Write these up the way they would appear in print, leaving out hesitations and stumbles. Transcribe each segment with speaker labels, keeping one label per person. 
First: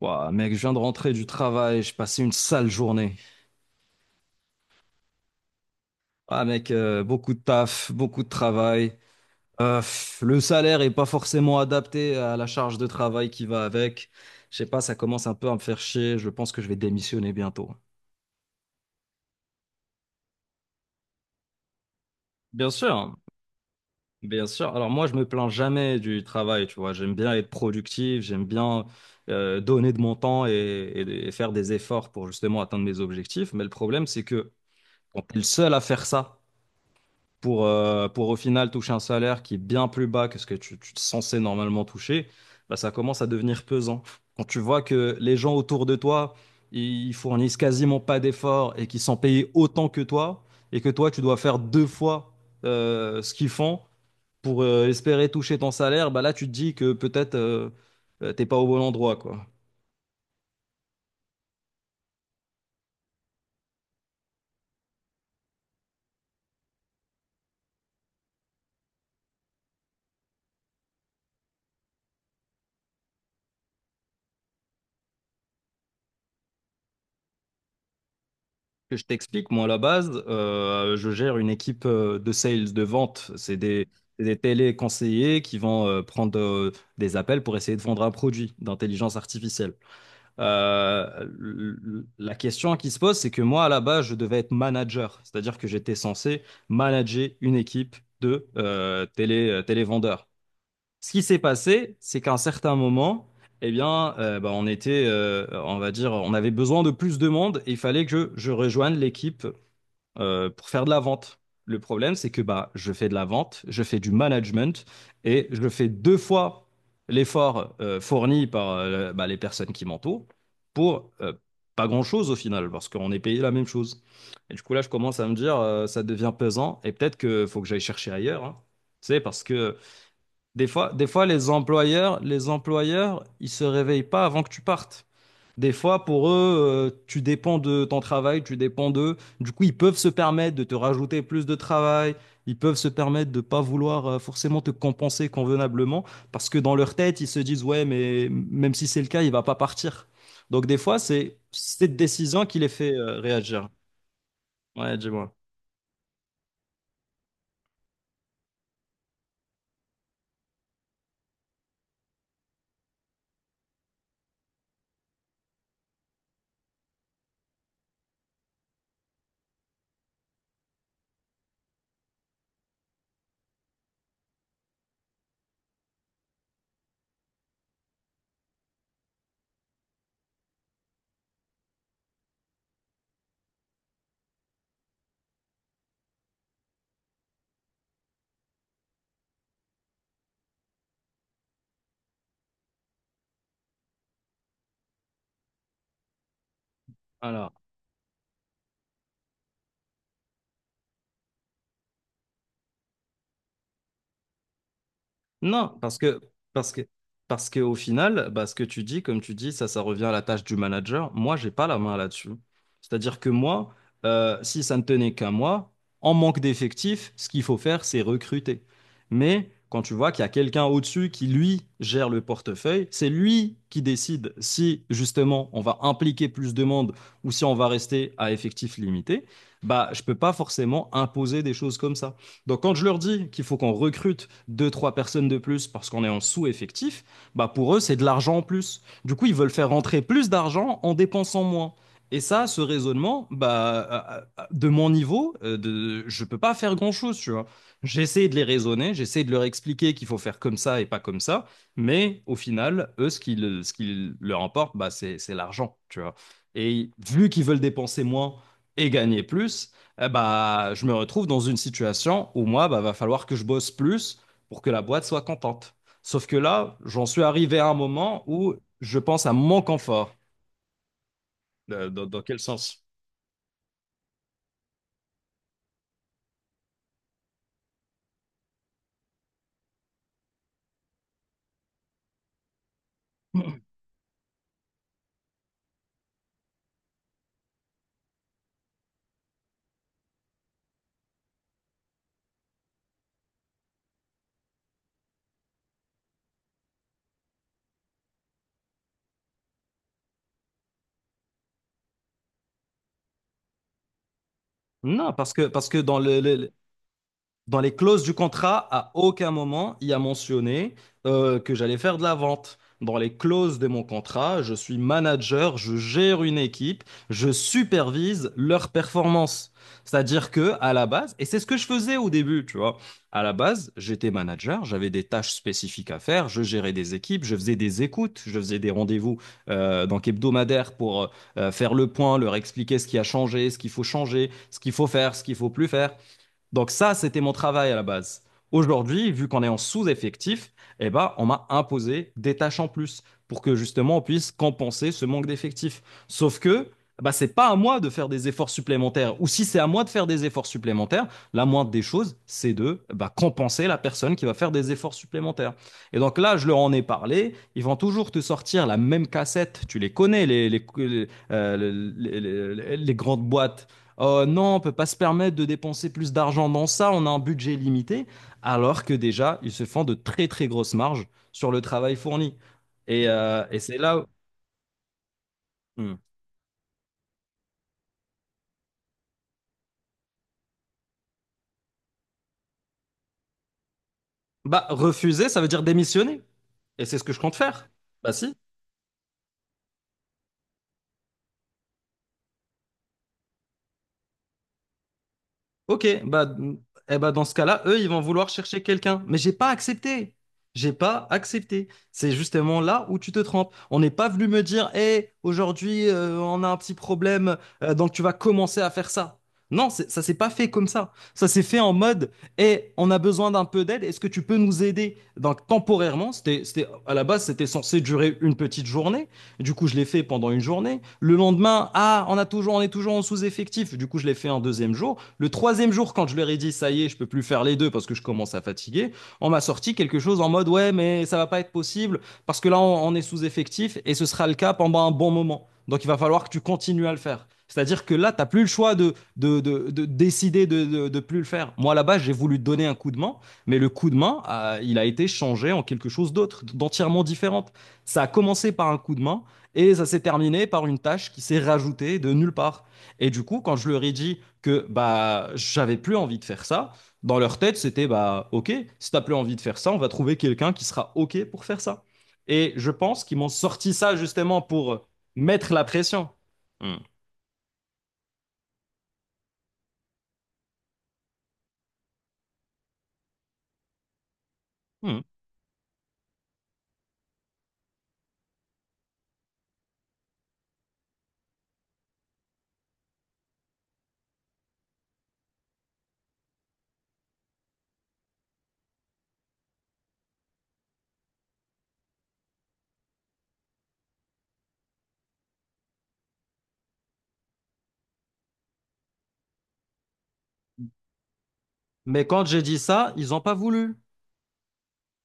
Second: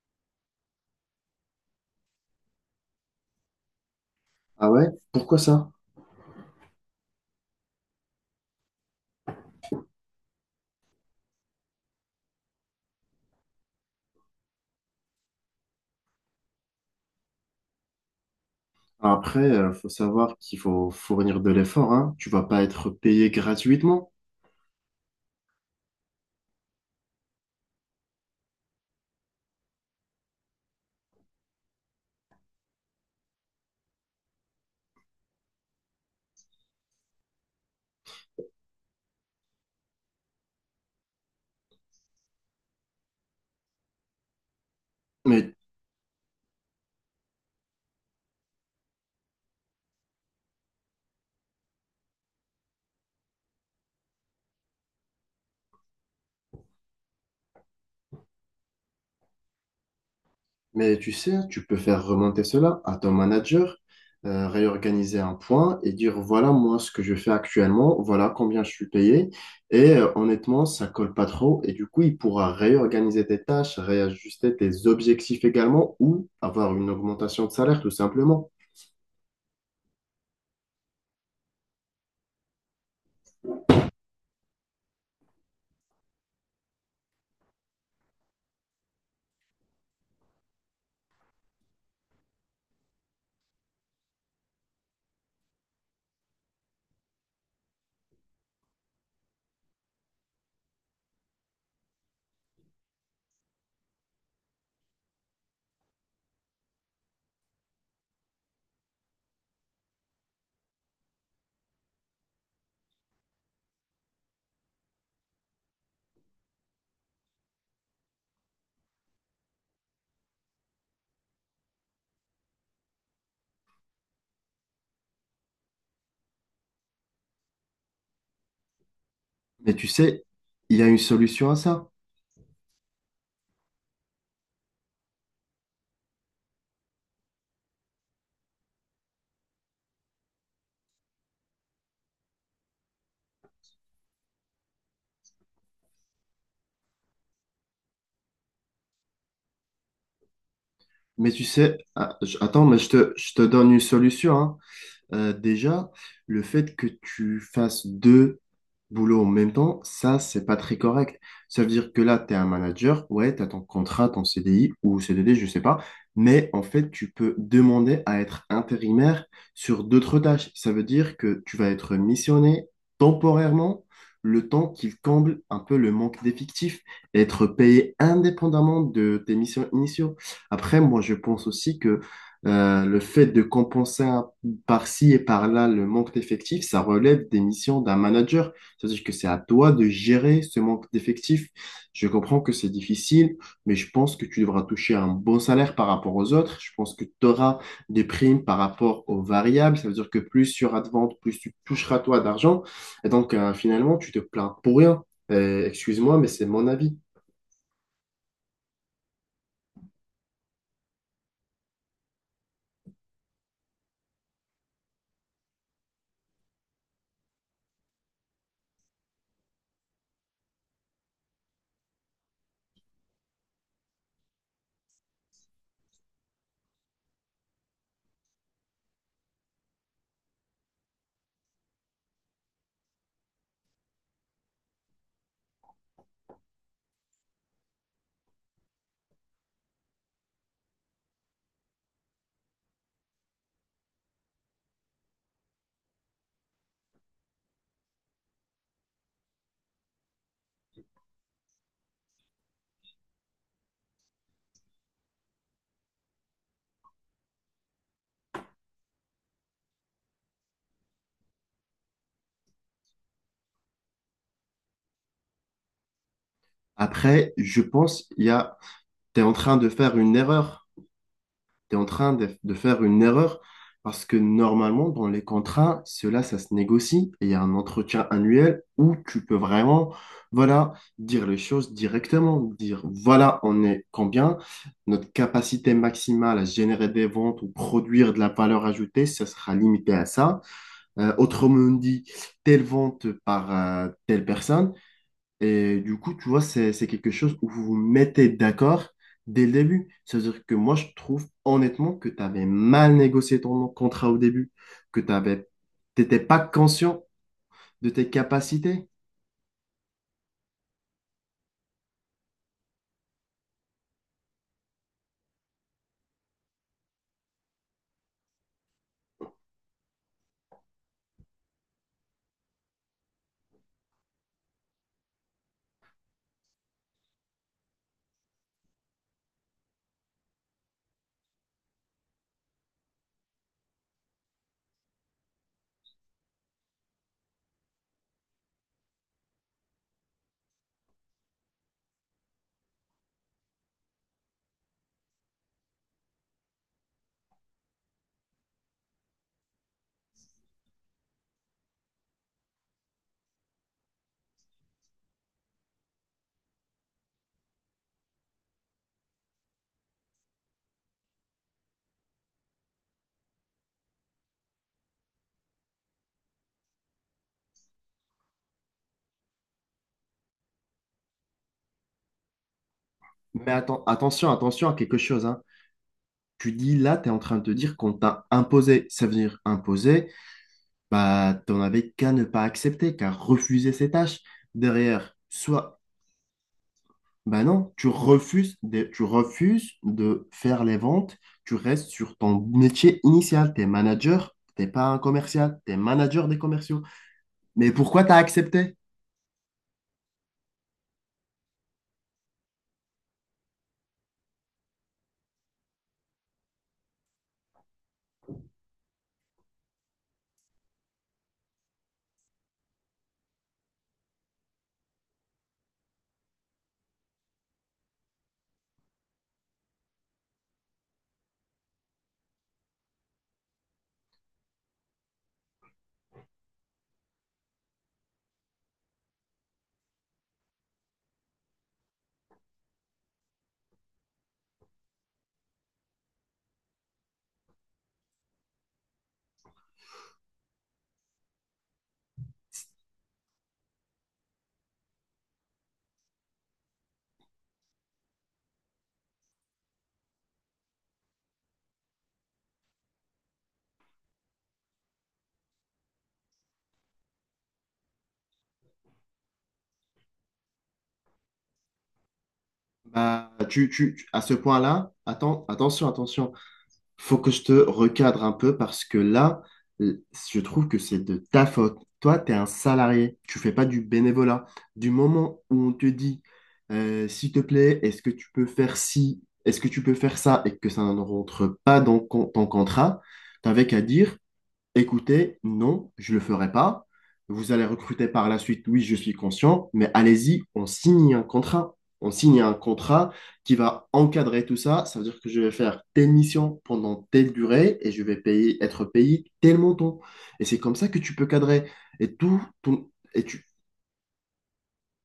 Speaker 1: Ouah, mec, je viens de rentrer du travail, j'ai passé une sale journée.
Speaker 2: Ah ouais? Pourquoi ça?
Speaker 1: Ah mec, beaucoup de taf, beaucoup de travail. Pff, le salaire est pas forcément adapté à la charge de travail qui va avec. Je sais pas, ça commence un peu à me faire chier. Je pense que je vais démissionner bientôt.
Speaker 2: Après, faut savoir qu'il faut fournir de l'effort, hein. Tu vas pas
Speaker 1: Bien
Speaker 2: être
Speaker 1: sûr,
Speaker 2: payé gratuitement.
Speaker 1: bien sûr. Alors moi, je me plains jamais du travail, tu vois. J'aime bien être productif, j'aime bien donner de mon temps et faire des efforts pour justement atteindre mes objectifs. Mais le problème, c'est que quand t'es le seul à faire ça, pour au final toucher un salaire qui est bien plus bas que ce que tu es censé normalement toucher, bah, ça commence à devenir pesant. Quand tu vois que les gens
Speaker 2: Mais,
Speaker 1: autour de toi, ils fournissent quasiment pas d'efforts et qu'ils sont payés autant que toi, et que toi, tu dois faire deux fois ce qu'ils font pour espérer toucher ton salaire, bah là, tu te dis que peut-être t'es pas au bon endroit, quoi.
Speaker 2: mais tu sais, hein, tu peux faire remonter cela à ton manager, réorganiser un point et dire, voilà moi ce que je fais actuellement, voilà combien je suis payé. Et honnêtement, ça colle pas trop. Et du coup, il pourra réorganiser tes tâches, réajuster tes objectifs également ou avoir une augmentation de salaire tout simplement.
Speaker 1: Que je t'explique, moi, à la base, je gère une équipe de sales, de vente. C'est des téléconseillers qui vont prendre des appels pour essayer de vendre un produit d'intelligence artificielle. La question qui se pose, c'est que moi, à la base, je devais être manager, c'est-à-dire que j'étais censé manager une équipe de télévendeurs. Ce qui s'est passé, c'est qu'à un certain moment, eh bien, on était, on va dire, on avait besoin de plus de monde et il fallait que je rejoigne l'équipe pour faire de la vente. Le problème, c'est que bah, je fais de la vente, je fais du management et je fais deux fois l'effort fourni par les personnes qui m'entourent pour pas grand-chose au final, parce qu'on est payé la même chose. Et du coup, là, je commence à me dire, ça devient pesant et peut-être qu'il faut que j'aille chercher ailleurs, hein. C'est parce
Speaker 2: Mais
Speaker 1: que
Speaker 2: tu sais, il y a une
Speaker 1: des fois,
Speaker 2: solution à ça.
Speaker 1: les employeurs, ils se réveillent pas avant que tu partes. Des fois, pour eux, tu dépends de ton travail, tu dépends d'eux. Du coup, ils peuvent se permettre de te rajouter plus de travail. Ils peuvent se permettre de pas vouloir forcément te compenser convenablement parce que dans leur tête, ils se disent, ouais, mais même si c'est le cas, il va pas partir. Donc, des fois,
Speaker 2: Mais
Speaker 1: c'est
Speaker 2: tu sais,
Speaker 1: cette décision qui
Speaker 2: attends,
Speaker 1: les
Speaker 2: mais
Speaker 1: fait
Speaker 2: je te
Speaker 1: réagir.
Speaker 2: donne une solution, hein.
Speaker 1: Ouais, dis-moi.
Speaker 2: Déjà, le fait que tu fasses deux boulot en même temps, ça, c'est pas très correct. Ça veut dire que là, tu es un manager, ouais, tu as ton contrat, ton CDI ou CDD, je sais pas, mais en fait, tu peux demander à être intérimaire sur d'autres tâches. Ça veut dire que tu vas être missionné temporairement le temps qu'il comble un peu le manque d'effectifs, et être payé indépendamment de tes missions initiaux. Après, moi, je pense aussi que le fait de par-ci et par-là le manque d'effectifs, ça relève des missions d'un manager. C'est-à-dire que c'est à toi de gérer ce manque d'effectifs. Je comprends que c'est difficile, mais je pense que tu devras toucher un bon salaire par rapport aux autres. Je pense que tu
Speaker 1: Alors.
Speaker 2: auras des primes par rapport aux variables. Ça veut dire que plus il y aura de ventes, plus tu toucheras toi d'argent. Et donc, finalement, tu te plains pour rien.
Speaker 1: Non,
Speaker 2: Excuse-moi, mais c'est mon
Speaker 1: parce que,
Speaker 2: avis.
Speaker 1: parce que au final, bah, ce que tu dis, comme tu dis, ça revient à la tâche du manager. Moi, j'ai pas la main là-dessus. C'est-à-dire que moi, si ça ne tenait qu'à moi, en manque d'effectifs, ce qu'il faut faire, c'est recruter. Mais quand tu vois qu'il y a quelqu'un au-dessus qui, lui, gère le portefeuille, c'est lui qui décide si, justement, on va impliquer plus de monde ou si on va rester à effectif limité. Bah, je peux pas forcément imposer des choses comme ça. Donc quand je leur dis qu'il faut qu'on recrute deux, trois personnes de plus parce qu'on est en sous-effectif, bah pour eux, c'est de l'argent en plus. Du coup, ils veulent faire rentrer plus d'argent en dépensant moins. Et ça, ce raisonnement, bah, de mon niveau, je peux pas faire grand-chose, tu vois. J'essaie de les raisonner, j'essaie de leur expliquer qu'il faut faire comme ça et pas comme ça, mais au final, eux, ce qui leur importe, bah, c'est l'argent, tu vois. Et vu qu'ils veulent dépenser moins et gagner plus, eh bah, je me retrouve dans une situation où moi, bah, va falloir que je bosse plus pour que la boîte soit contente. Sauf que là, j'en suis
Speaker 2: Après,
Speaker 1: arrivé
Speaker 2: je
Speaker 1: à un
Speaker 2: pense,
Speaker 1: moment
Speaker 2: il y
Speaker 1: où
Speaker 2: a,
Speaker 1: je
Speaker 2: tu es
Speaker 1: pense à
Speaker 2: en train
Speaker 1: mon
Speaker 2: de faire
Speaker 1: confort.
Speaker 2: une erreur. Tu es en train
Speaker 1: Dans quel
Speaker 2: de faire
Speaker 1: sens?
Speaker 2: une erreur parce que normalement, dans les contrats, cela, ça se négocie et il y a un entretien annuel où tu peux vraiment, voilà, dire les choses directement, dire, voilà, on est combien, notre capacité maximale à générer des ventes ou produire de la valeur ajoutée, ça sera limité à ça. Autrement dit, telle vente par telle personne et du coup, tu vois, c'est quelque chose où vous vous mettez d'accord dès le début. C'est-à-dire que moi, je trouve honnêtement que tu avais mal négocié ton contrat au début, que tu
Speaker 1: Non,
Speaker 2: avais,
Speaker 1: parce que
Speaker 2: t'étais pas conscient
Speaker 1: dans les
Speaker 2: de
Speaker 1: clauses
Speaker 2: tes
Speaker 1: du contrat,
Speaker 2: capacités.
Speaker 1: à aucun moment il y a mentionné que j'allais faire de la vente. Dans les clauses de mon contrat, je suis manager, je gère une équipe, je supervise leur performance. C'est-à-dire que à la base, et c'est ce que je faisais au début, tu vois, à la base, j'étais manager, j'avais des tâches spécifiques à faire, je gérais des équipes, je faisais des écoutes, je faisais des rendez-vous donc hebdomadaires pour faire le point, leur expliquer ce qui a changé, ce qu'il faut changer, ce qu'il faut faire, ce qu'il faut plus faire. Donc ça, c'était mon travail à la base. Aujourd'hui, vu qu'on est en sous-effectif, eh ben, on m'a imposé des tâches en plus pour que justement on puisse compenser ce manque d'effectifs. Sauf que bah, c'est pas à moi de faire des efforts supplémentaires. Ou si c'est à moi de faire des efforts supplémentaires, la moindre des choses, c'est de bah, compenser la personne qui va faire des efforts supplémentaires. Et donc là, je leur en ai parlé. Ils vont toujours te sortir la même cassette. Tu les connais, les grandes boîtes, non, on peut pas se permettre de dépenser plus d'argent dans ça, on a un budget limité, alors que déjà, ils se font de très très grosses marges sur le travail fourni.
Speaker 2: Mais
Speaker 1: Et c'est là où…
Speaker 2: attention, attention à quelque chose, hein.
Speaker 1: Hmm.
Speaker 2: Tu dis là, tu es en train de te dire qu'on t'a imposé. Ça veut dire imposé, bah, t'en avais qu'à ne pas accepter, qu'à refuser ces tâches.
Speaker 1: Bah,
Speaker 2: Derrière,
Speaker 1: refuser, ça veut dire
Speaker 2: soit...
Speaker 1: démissionner. Et c'est ce que je compte
Speaker 2: Ben
Speaker 1: faire.
Speaker 2: non,
Speaker 1: Bah si.
Speaker 2: tu refuses de faire les ventes, tu restes sur ton métier initial, t'es manager, t'es pas un commercial, t'es
Speaker 1: Ok, bah,
Speaker 2: manager des
Speaker 1: mm,
Speaker 2: commerciaux.
Speaker 1: eh bah dans ce cas-là,
Speaker 2: Mais
Speaker 1: eux, ils vont
Speaker 2: pourquoi t'as
Speaker 1: vouloir chercher
Speaker 2: accepté?
Speaker 1: quelqu'un. Mais j'ai pas accepté. J'ai pas accepté. C'est justement là où tu te trompes. On n'est pas venu me dire, hé, aujourd'hui, on a un petit problème, donc tu vas commencer à faire ça. Non, ça s'est pas fait comme ça. Ça s'est fait en mode, hé, on a besoin d'un peu d'aide, est-ce que tu peux nous aider? Donc temporairement, à la base, c'était censé durer une petite journée. Du coup, je l'ai fait pendant une journée. Le lendemain, ah, on est toujours en sous-effectif. Du coup, je l'ai fait un deuxième jour. Le troisième jour, quand je leur ai dit ça y est, je peux plus faire les deux parce que je commence à fatiguer, on m'a sorti quelque chose en mode ouais, mais ça va pas être possible parce que là, on est sous-effectif et ce sera le cas pendant un bon moment. Donc il va falloir que tu continues à le faire. C'est-à-dire que là, tu n'as plus le choix de décider de ne de, de plus le faire. Moi, là-bas, j'ai voulu donner un coup de main, mais le coup de main, il a été changé en quelque chose d'autre, d'entièrement différente. Ça a commencé par un coup de main et ça s'est terminé par une tâche qui s'est rajoutée de nulle part. Et du coup, quand je leur ai dit que bah j'avais plus envie de faire ça, dans leur tête, c'était bah OK, si t'as plus envie de faire ça, on va trouver quelqu'un qui sera OK pour faire ça. Et je pense qu'ils m'ont sorti ça
Speaker 2: À ce
Speaker 1: justement pour
Speaker 2: point-là, attends,
Speaker 1: mettre la
Speaker 2: attention,
Speaker 1: pression.
Speaker 2: attention.
Speaker 1: Hmm.
Speaker 2: Faut que je te recadre un peu parce que là, l- je trouve que c'est de ta faute. Toi, tu es un salarié, tu fais pas du bénévolat. Du
Speaker 1: Hmm.
Speaker 2: moment où on te dit, s'il te plaît, est-ce que tu peux faire ci, est-ce que tu peux faire ça, et que ça ne rentre pas dans ton contrat, t'avais qu'à dire, écoutez, non, je ne le ferai pas. Vous allez recruter par la suite, oui, je suis conscient, mais allez-y, on signe un contrat. On signe un contrat qui va encadrer tout ça. Ça veut dire que je vais faire telle mission pendant telle durée et je vais payer, être payé tel montant. Et c'est comme ça que tu peux cadrer.
Speaker 1: Mais
Speaker 2: Et
Speaker 1: quand j'ai
Speaker 2: tout,
Speaker 1: dit
Speaker 2: ton-
Speaker 1: ça, ils n'ont
Speaker 2: et
Speaker 1: pas
Speaker 2: tu,
Speaker 1: voulu.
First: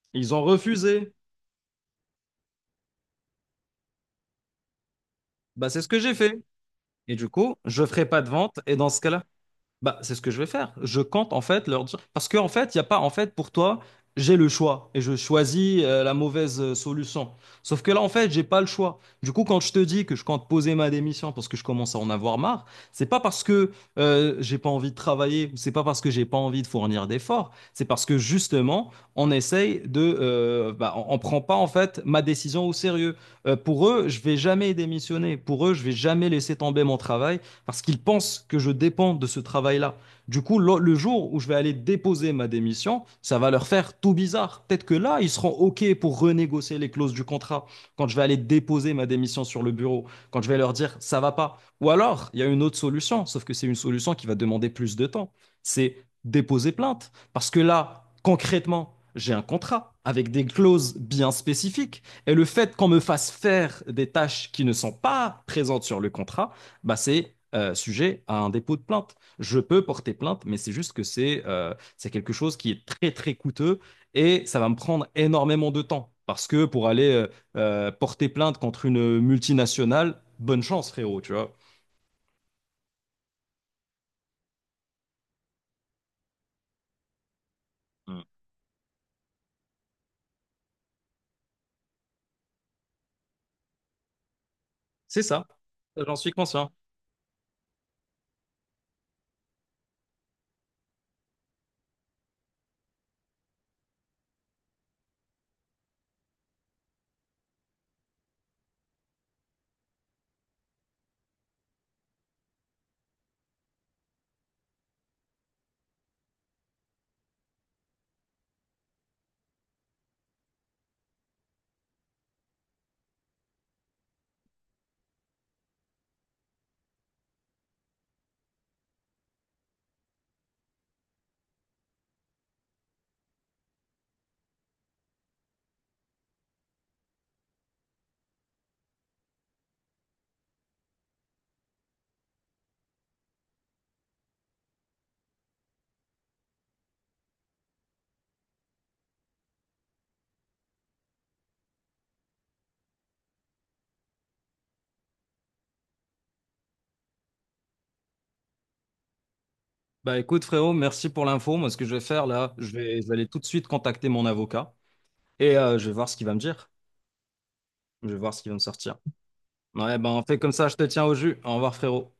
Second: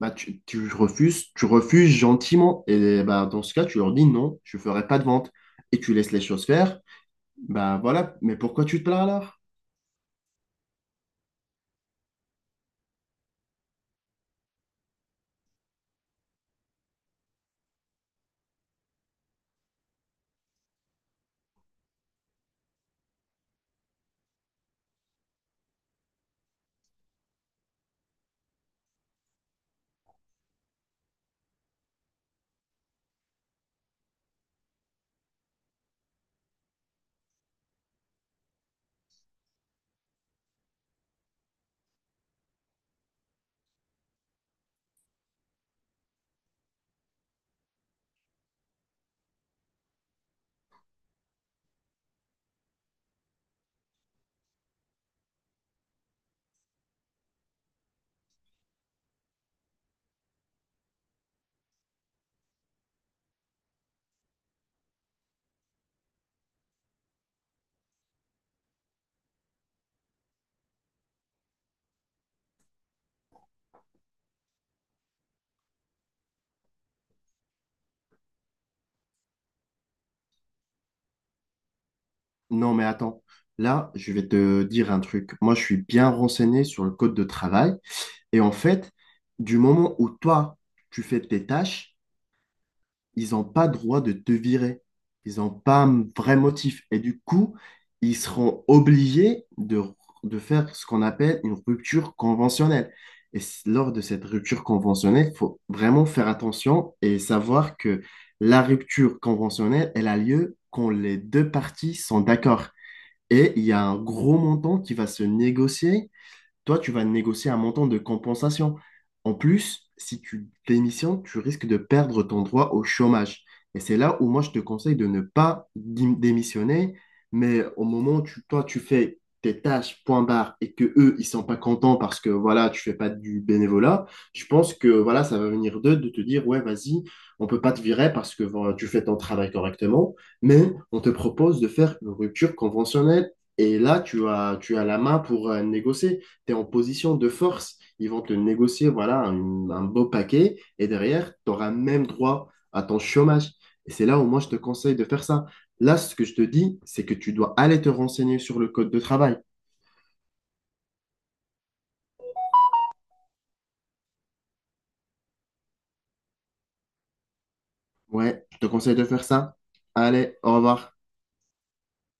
Speaker 2: bah,
Speaker 1: Ils
Speaker 2: tu,
Speaker 1: ont refusé.
Speaker 2: tu refuses gentiment. Et bah, dans ce cas, tu leur dis non, je ne ferai pas de vente.
Speaker 1: Bah,
Speaker 2: Et
Speaker 1: c'est ce
Speaker 2: tu
Speaker 1: que
Speaker 2: laisses
Speaker 1: j'ai
Speaker 2: les
Speaker 1: fait.
Speaker 2: choses faire.
Speaker 1: Et du coup,
Speaker 2: Bah
Speaker 1: je ne ferai
Speaker 2: voilà,
Speaker 1: pas de
Speaker 2: mais
Speaker 1: vente.
Speaker 2: pourquoi
Speaker 1: Et
Speaker 2: tu te
Speaker 1: dans ce
Speaker 2: plains
Speaker 1: cas-là,
Speaker 2: alors?
Speaker 1: bah, c'est ce que je vais faire. Je compte en fait leur dire. Parce qu'en fait, il n'y a pas, en fait, pour toi, j'ai le choix et je choisis la mauvaise solution. Sauf que là, en fait, j'ai pas le choix. Du coup, quand je te dis que je compte poser ma démission parce que je commence à en avoir marre, c'est pas parce que j'ai pas envie de travailler ou c'est pas parce que j'ai pas envie de fournir d'efforts. C'est parce que justement, on essaye de, on prend pas en fait ma décision au sérieux. Pour eux, je vais jamais démissionner. Pour eux, je vais jamais laisser tomber mon travail parce qu'ils pensent que je dépends de ce travail-là. Du coup, le jour où je vais aller déposer ma démission, ça va leur faire tout bizarre. Peut-être que là, ils seront OK pour renégocier les clauses du contrat quand je vais aller déposer ma démission sur le bureau, quand je vais leur dire ça va pas. Ou alors, il y a une autre solution, sauf que c'est une solution qui va demander plus de temps. C'est déposer plainte. Parce que là, concrètement, j'ai un contrat avec des clauses bien spécifiques. Et le fait qu'on me fasse faire des tâches qui ne sont pas présentes sur le contrat, bah, c'est sujet à un dépôt de plainte. Je peux porter plainte, mais c'est juste que c'est quelque chose qui est très très coûteux et ça va me prendre énormément de temps. Parce que pour aller porter plainte contre une multinationale, bonne chance, frérot, tu vois.
Speaker 2: Non, mais attends. Là, je vais te dire un truc. Moi, je suis bien renseigné sur le code de travail.
Speaker 1: Mm.
Speaker 2: Et en fait, du moment où toi, tu fais tes tâches, ils n'ont pas droit de te virer.
Speaker 1: C'est
Speaker 2: Ils
Speaker 1: ça,
Speaker 2: n'ont pas un
Speaker 1: j'en suis
Speaker 2: vrai
Speaker 1: conscient.
Speaker 2: motif. Et du coup, ils seront obligés de faire ce qu'on appelle une rupture conventionnelle. Et lors de cette rupture conventionnelle, il faut vraiment faire attention et savoir que la rupture conventionnelle, elle a lieu quand les deux parties sont d'accord. Et il y a un gros montant qui va se négocier, toi, tu vas négocier un montant de compensation. En plus, si tu démissionnes, tu risques de perdre ton droit au chômage. Et c'est là où moi, je te conseille de ne pas démissionner, mais au moment où toi, tu fais tes tâches, point barre, et que eux, ils sont pas contents parce que, voilà, tu fais pas du bénévolat, je pense que, voilà, ça va venir d'eux de te dire, ouais, vas-y, on peut pas te virer parce que voilà, tu fais ton travail correctement, mais on te propose de faire une rupture conventionnelle. Et là, tu as la main pour négocier. Tu es en position de force. Ils vont te négocier voilà, un beau paquet et derrière, tu auras même droit à ton chômage. Et c'est là où moi, je te conseille de faire ça. Là, ce que je te dis, c'est que tu dois aller te renseigner sur le code de travail.
Speaker 1: Bah écoute, frérot, merci pour l'info. Moi, ce que je vais faire là, je vais aller tout de suite contacter mon avocat et je vais voir ce qu'il va me dire. Je vais voir ce
Speaker 2: Ouais,
Speaker 1: qu'il va
Speaker 2: je
Speaker 1: me
Speaker 2: te conseille
Speaker 1: sortir.
Speaker 2: de faire ça.
Speaker 1: Ouais, ben on fait
Speaker 2: Allez,
Speaker 1: comme
Speaker 2: au
Speaker 1: ça, je te
Speaker 2: revoir.
Speaker 1: tiens au jus. Au revoir, frérot.